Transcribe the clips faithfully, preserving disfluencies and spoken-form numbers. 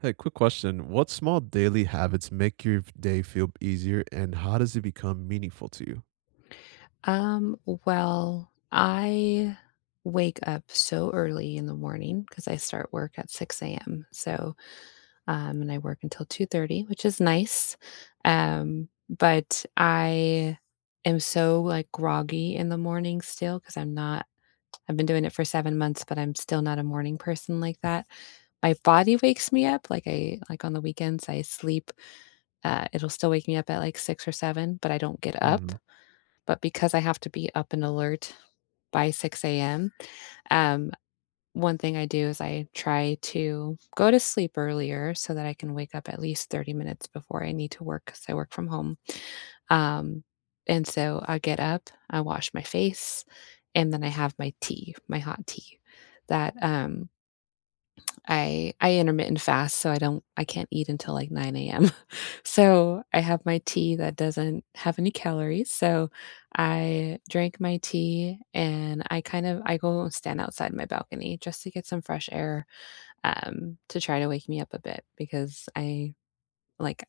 Hey, quick question. What small daily habits make your day feel easier and how does it become meaningful to you? Um, well, I wake up so early in the morning because I start work at six a m. So, um, and I work until two thirty, which is nice. Um, but I am so like groggy in the morning still because I'm not, I've been doing it for seven months, but I'm still not a morning person like that. My body wakes me up, like, I like on the weekends I sleep. Uh, it'll still wake me up at like six or seven, but I don't get up. Mm-hmm. But because I have to be up and alert by six a m. Um, One thing I do is I try to go to sleep earlier so that I can wake up at least thirty minutes before I need to work because I work from home. Um, and so I get up, I wash my face, and then I have my tea, my hot tea that, um I I intermittent fast, so I don't I can't eat until like nine a m. So, I have my tea that doesn't have any calories, so I drank my tea and I kind of I go and stand outside my balcony just to get some fresh air, um, to try to wake me up a bit because I like,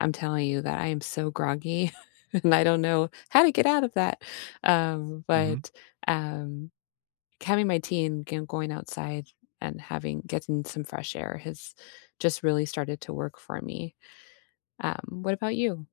I'm telling you that I am so groggy and I don't know how to get out of that. Um, but, um having my tea and g going outside and having getting some fresh air has just really started to work for me. Um, what about you?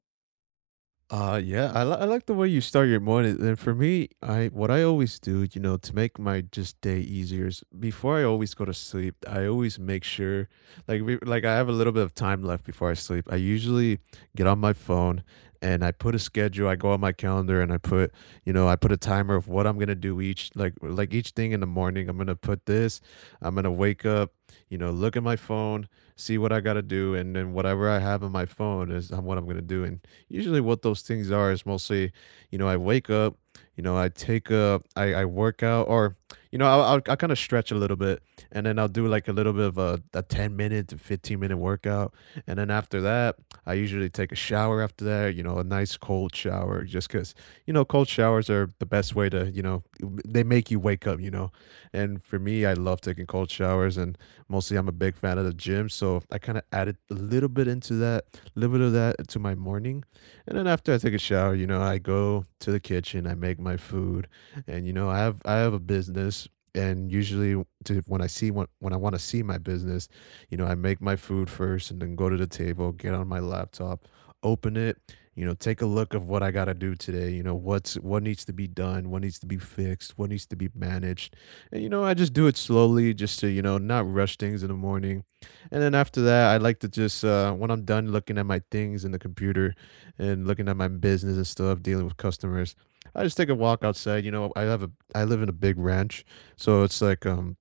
Uh, yeah, I, li- I like the way you start your morning. And for me, I what I always do, you know, to make my just day easier is before I always go to sleep, I always make sure, like, we, like I have a little bit of time left before I sleep. I usually get on my phone and I put a schedule. I go on my calendar and I put, you know, I put a timer of what I'm gonna do each, like, like each thing in the morning. I'm gonna put this. I'm gonna wake up, you know, look at my phone, see what I gotta do, and then whatever I have on my phone is um, what I'm gonna do. And usually what those things are is mostly, you know, I wake up, you know, I take a, I, I work out or, you know, I'll, I'll, I'll kind of stretch a little bit and then I'll do like a little bit of a, a ten minute to fifteen minute workout. And then after that, I usually take a shower after that, you know, a nice cold shower just because, you know, cold showers are the best way to, you know, they make you wake up, you know. And for me, I love taking cold showers and mostly I'm a big fan of the gym. So I kind of added a little bit into that, a little bit of that to my morning. And then after I take a shower, you know, I go to the kitchen, I make my food, and you know, I have I have a business, and usually to when I see when when I want to see my business, you know, I make my food first, and then go to the table, get on my laptop, open it, you know, take a look of what I gotta do today. You know, what's what needs to be done, what needs to be fixed, what needs to be managed, and you know, I just do it slowly, just to you know, not rush things in the morning. And then after that, I like to just uh, when I'm done looking at my things in the computer, and looking at my business and stuff, dealing with customers. I just take a walk outside. You know, I have a I live in a big ranch, so it's like um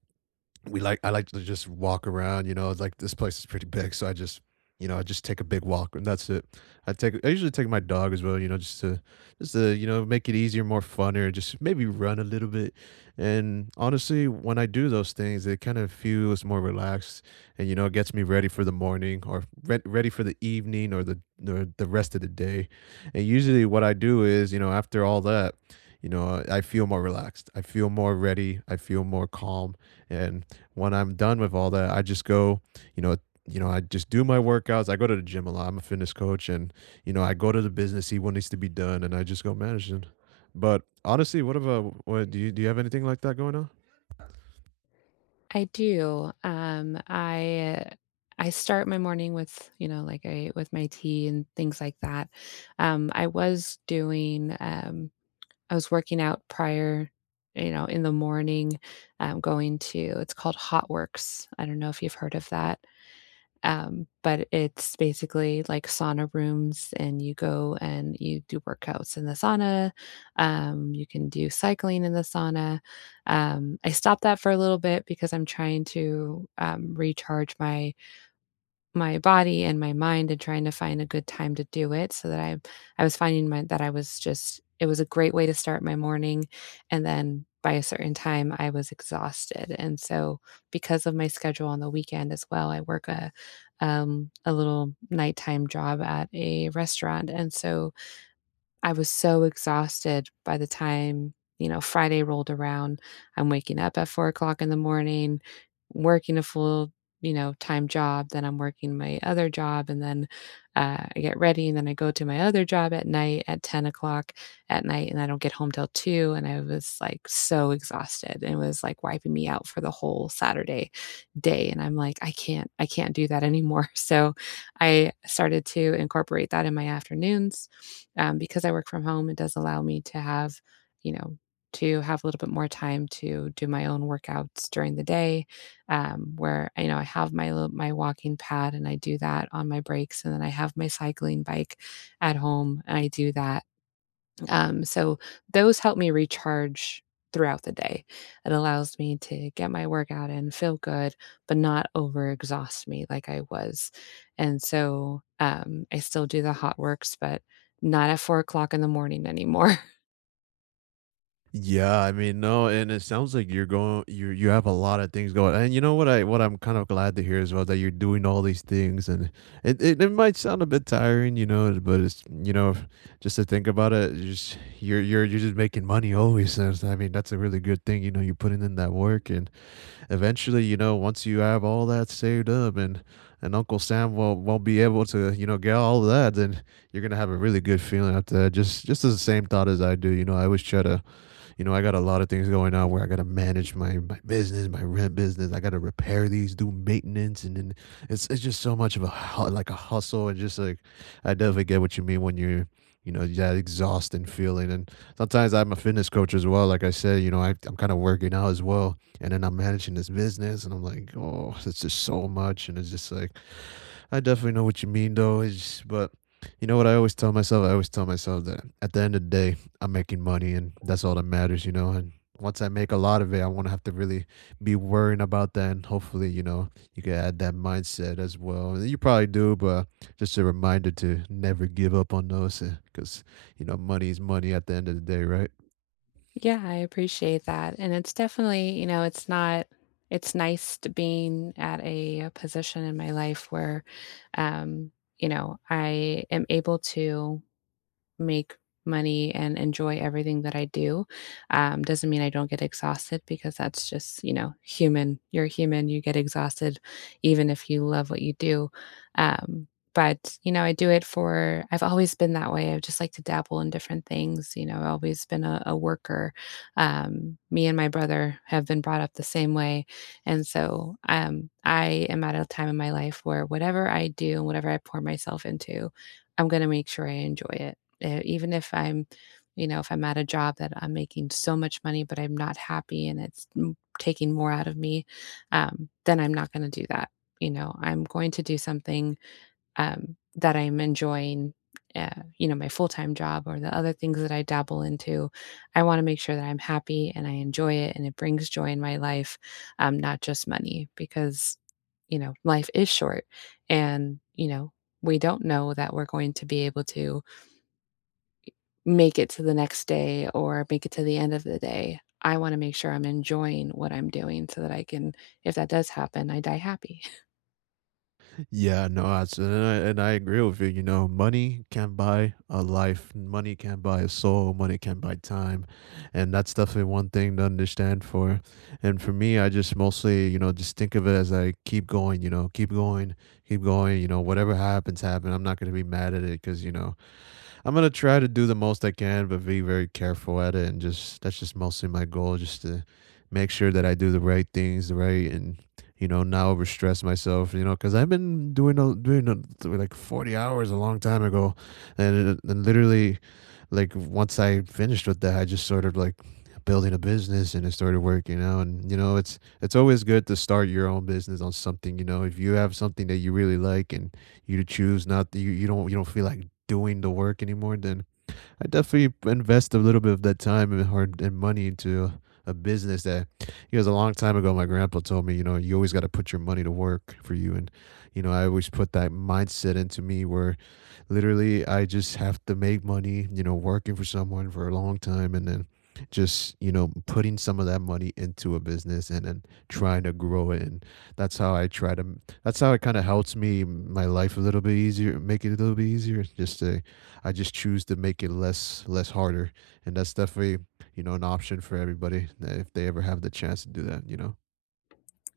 we like I like to just walk around, you know, it's like this place is pretty big, so I just you know, I just take a big walk and that's it. I take I usually take my dog as well, you know, just to just to, you know, make it easier, more funner, just maybe run a little bit. And honestly, when I do those things, it kind of feels more relaxed and you know, it gets me ready for the morning or re- ready for the evening or the or the rest of the day. And usually what I do is, you know, after all that, you know, I feel more relaxed. I feel more ready. I feel more calm and when I'm done with all that, I just go, you know, you know, I just do my workouts. I go to the gym a lot. I'm a fitness coach, and you know, I go to the business, see what needs to be done, and I just go manage it. But honestly, what about what do you do? You have anything like that going on? I do. Um, I I start my morning with, you know, like, I with my tea and things like that. Um, I was doing, um I was working out prior, you know, in the morning, um, going to it's called Hot Works. I don't know if you've heard of that. Um, but it's basically like sauna rooms and you go and you do workouts in the sauna. Um, you can do cycling in the sauna. Um, I stopped that for a little bit because I'm trying to, um, recharge my my body and my mind and trying to find a good time to do it so that I I was finding my that I was just it was a great way to start my morning and then by a certain time I was exhausted. And so because of my schedule on the weekend as well, I work a um a little nighttime job at a restaurant and so I was so exhausted by the time, you know, Friday rolled around. I'm waking up at four o'clock in the morning, working a full, you know, time job, then I'm working my other job, and then, uh, I get ready, and then I go to my other job at night at ten o'clock at night, and I don't get home till two, and I was, like, so exhausted, and it was, like, wiping me out for the whole Saturday day, and I'm like, "I can't I can't do that anymore." So, I started to incorporate that in my afternoons. Um, because I work from home, it does allow me to have, you know, to have a little bit more time to do my own workouts during the day, um, where you know I have my little- my walking pad and I do that on my breaks, and then I have my cycling bike at home and I do that um, so those help me recharge throughout the day. It allows me to get my workout in, feel good, but not overexhaust me like I was. And so um, I still do the hot works, but not at four o'clock in the morning anymore. Yeah, I mean, no, and it sounds like you're going you you have a lot of things going. And you know what I what I'm kind of glad to hear as well that you're doing all these things and it, it, it might sound a bit tiring, you know, but it's you know, just to think about it, you just you're you're you're just making money always. And it's- I mean, that's a really good thing, you know, you're putting in that work and eventually, you know, once you have all that saved up and and Uncle Sam will won't be able to, you know, get all of that, then you're gonna have a really good feeling after that. Just just the same thought as I do, you know, I always try to you know, I got a lot of things going on where I got to manage my, my business, my rent business. I got to repair these, do maintenance. And then it's, it's just so much of a, hu- like a hustle. And just like, I definitely get what you mean when you're, you know, that exhausting feeling. And sometimes I'm a fitness coach as well. Like I said, you know, I, I'm kind of working out as well. And then I'm managing this business and I'm like, oh, it's just so much. And it's just like, I definitely know what you mean, though. It's, but you know what I always tell myself? I always tell myself that at the end of the day, I'm making money, and that's all that matters, you know. And once I make a lot of it, I won't have to really be worrying about that. And hopefully, you know, you can add that mindset as well. And you probably do, but just a reminder to never give up on those, because you know, money is money at the end of the day, right? Yeah, I appreciate that. And it's definitely, you know, it's not, it's nice to being at a position in my life where, um, you know, I am able to make money and enjoy everything that I do. Um, doesn't mean I don't get exhausted because that's just, you know, human. You're human, you get exhausted even if you love what you do. Um, but, you know, I do it for, I've always been that way. I just like to dabble in different things. You know, I've always been a, a worker. Um, me and my brother have been brought up the same way. And so um, I am at a time in my life where whatever I do and whatever I pour myself into, I'm going to make sure I enjoy it uh, even if I'm you know if I'm at a job that I'm making so much money but I'm not happy and it's m- taking more out of me um, then I'm not going to do that you know I'm going to do something um, that I'm enjoying uh, you know my full-time job or the other things that I dabble into I want to make sure that I'm happy and I enjoy it and it brings joy in my life um, not just money because you know life is short and you know we don't know that we're going to be able to make it to the next day or make it to the end of the day. I wanna make sure I'm enjoying what I'm doing so that I can if that does happen, I die happy. Yeah, no, I s And I and I agree with you, you know, money can't buy a life, money can't buy a soul, money can't buy time, and that's definitely one thing to understand for, and for me, I just mostly, you know, just think of it as, I keep going, you know, keep going, keep going, you know, whatever happens, happen, I'm not gonna be mad at it because you know, I'm gonna try to do the most I can, but be very careful at it, and just that's just mostly my goal, just to make sure that I do the right things, the right, and you know, not overstress myself, you know, because I've been doing a, doing a, doing like forty hours a long time ago, and, it, and literally like once I finished with that, I just sort of like building a business and it started working out. And you know, it's it's always good to start your own business on something. You know, if you have something that you really like and you choose not to, you you don't you don't feel like doing the work anymore, then I definitely invest a little bit of that time and hard and money into a business that because a long time ago my grandpa told me you know you always got to put your money to work for you and you know I always put that mindset into me where literally I just have to make money, you know, working for someone for a long time and then just, you know, putting some of that money into a business and then trying to grow it. And that's how I try to, that's how it kind of helps me, my life a little bit easier, make it a little bit easier. Just to, I just choose to make it less, less harder. And that's definitely, you know, an option for everybody uh, if they ever have the chance to do that, you know?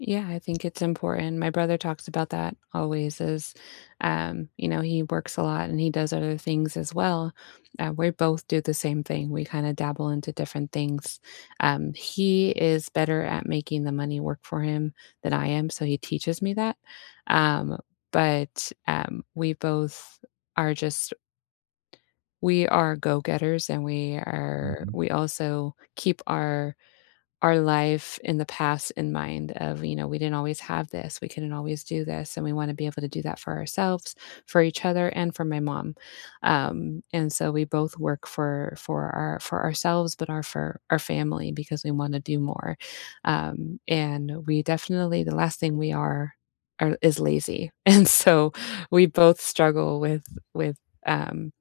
Yeah, I think it's important. My brother talks about that always As um, you know, he works a lot and he does other things as well. Uh, we both do the same thing. We kind of dabble into different things. Um, he is better at making the money work for him than I am, so he teaches me that. Um, but um, we both are just we are go-getters and we are we also keep our our life in the past in mind of, you know, we didn't always have this, we couldn't always do this, and we want to be able to do that for ourselves, for each other, and for my mom. Um, and so we both work for for our for ourselves, but our for our family because we want to do more. Um, and we definitely the last thing we are are is lazy, and so we both struggle with with um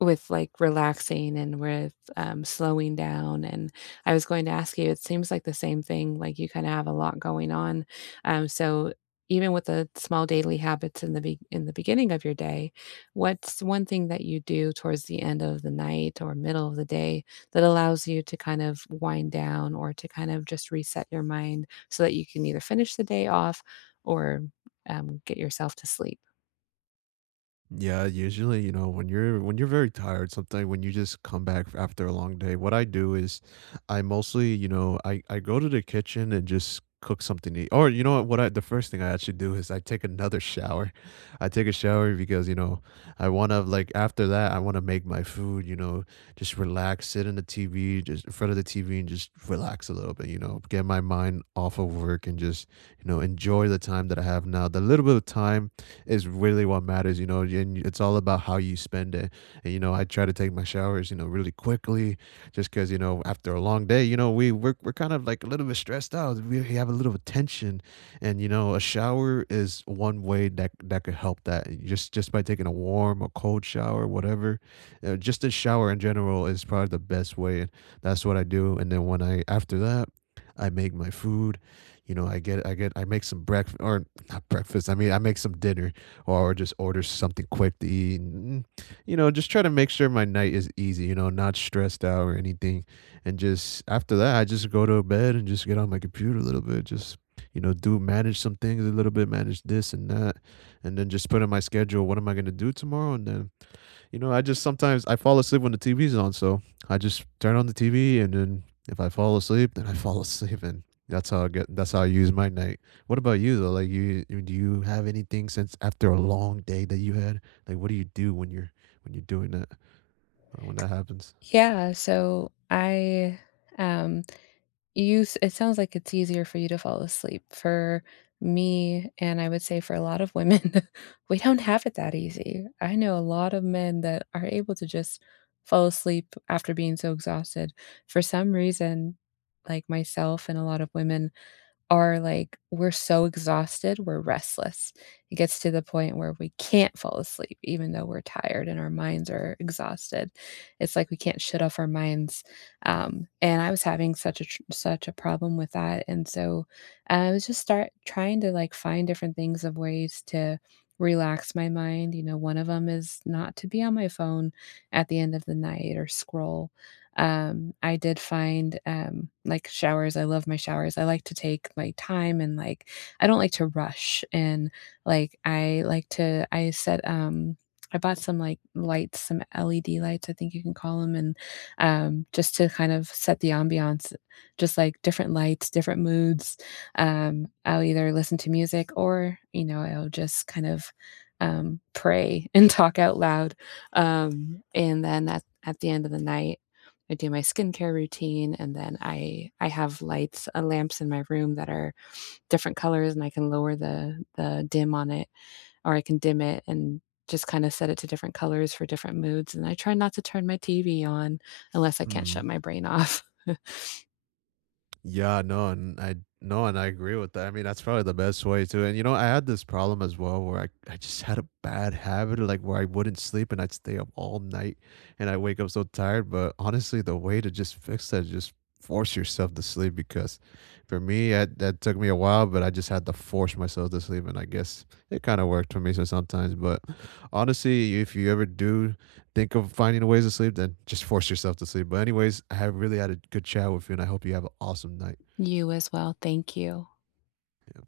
with, like, relaxing and with, um, slowing down, and I was going to ask you, it seems like the same thing, like, you kinda have a lot going on, um, so even with the small daily habits in the be in the beginning of your day, what's one thing that you do towards the end of the night or middle of the day that allows you to kind of wind down or to kind of just reset your mind so that you can either finish the day off or, um, get yourself to sleep? Yeah, usually, you know, when you're when you're very tired, sometimes when you just come back f- after a long day, what I do is I mostly, you know, I I go to the kitchen and just cook something to eat. Or you know what, what I the first thing I actually do is I take another shower. I take a shower because, you know, I want to like after that, I want to make my food, you know, just relax, sit in the T V, just in front of the T V and just relax a little bit, you know, get my mind off of work and just, you know, enjoy the time that I have now. The little bit of time is really what matters, you know, and it's all about how you spend it. And you know, I try to take my showers, you know, really quickly, just because you know, after a long day, you know, we we're, we're kind of like a little bit stressed out. We have a little tension, and you know, a shower is one way that that could help that. Just just by taking a warm or cold shower, whatever, uh, just a shower in general is probably the best way. And that's what I do. And then when I after that. I make my food, you know. I get, I get, I make some breakfast or not breakfast. I mean, I make some dinner, or just order something quick to eat. And, you know, just try to make sure my night is easy, you know, not stressed out or anything. And just after that, I just go to bed and just get on my computer a little bit, just, you know, do manage some things a little bit, manage this and that, and then just put in my schedule what am I going to do tomorrow? And then you know, I just sometimes I fall asleep when the T V's on, so I just turn on the T V and then if I fall asleep, then I fall asleep and that's how I get that's how I use my night. What about you though? Like you you- do you have anything since after a long day that you had? Like what do you do when you're when you're doing that uh, when that happens? Yeah, so I, um you s it sounds like it's easier for you to fall asleep. For me, and I would say for a lot of women, we don't have it that easy. I know a lot of men that are able to just fall asleep after being so exhausted. For some reason, like myself and a lot of women, are like we're so exhausted, we're restless. It gets to the point where we can't fall asleep even though we're tired and our minds are exhausted. It's like we can't shut off our minds, um, and I was having such a tr such a problem with that, and so, I was just start trying to, like, find different things of ways to relax my mind, you know, one of them is not to be on my phone at the end of the night or scroll, um, I did find, um, like, showers I love my showers, I like to take my time and, like, I don't like to rush, and, like, I like to I set, um I bought some, like, lights, some L E D lights, I think you can call them, and, um, just to kind of set the ambiance, just, like, different lights, different moods. Um, I'll either listen to music or, you know, I'll just kind of, um, pray and talk out loud, um, and then at at the end of the night I do my skincare routine, and then I I have lights, uh, lamps in my room that are different colors, and I can lower the the dim on it, or I can dim it and just kinda set it to different colors for different moods, and I try not to turn my T V on unless I can't Hmm. shut my brain off. Yeah, no, and I no, and I agree with that. I mean, that's probably the best way to. And you know, I had this problem as well where I, I just had a bad habit of like where I wouldn't sleep and I'd stay up all night and I wake up so tired. But honestly, the way to just fix that is just force yourself to sleep because for me, I, that took me a while, but I just had to force myself to sleep. And I guess it kind of worked for me so sometimes. But honestly, if you ever do think of finding ways to sleep, then just force yourself to sleep. But anyways, I have really had a good chat with you, and I hope you have an awesome night. You as well, thank you. Yeah.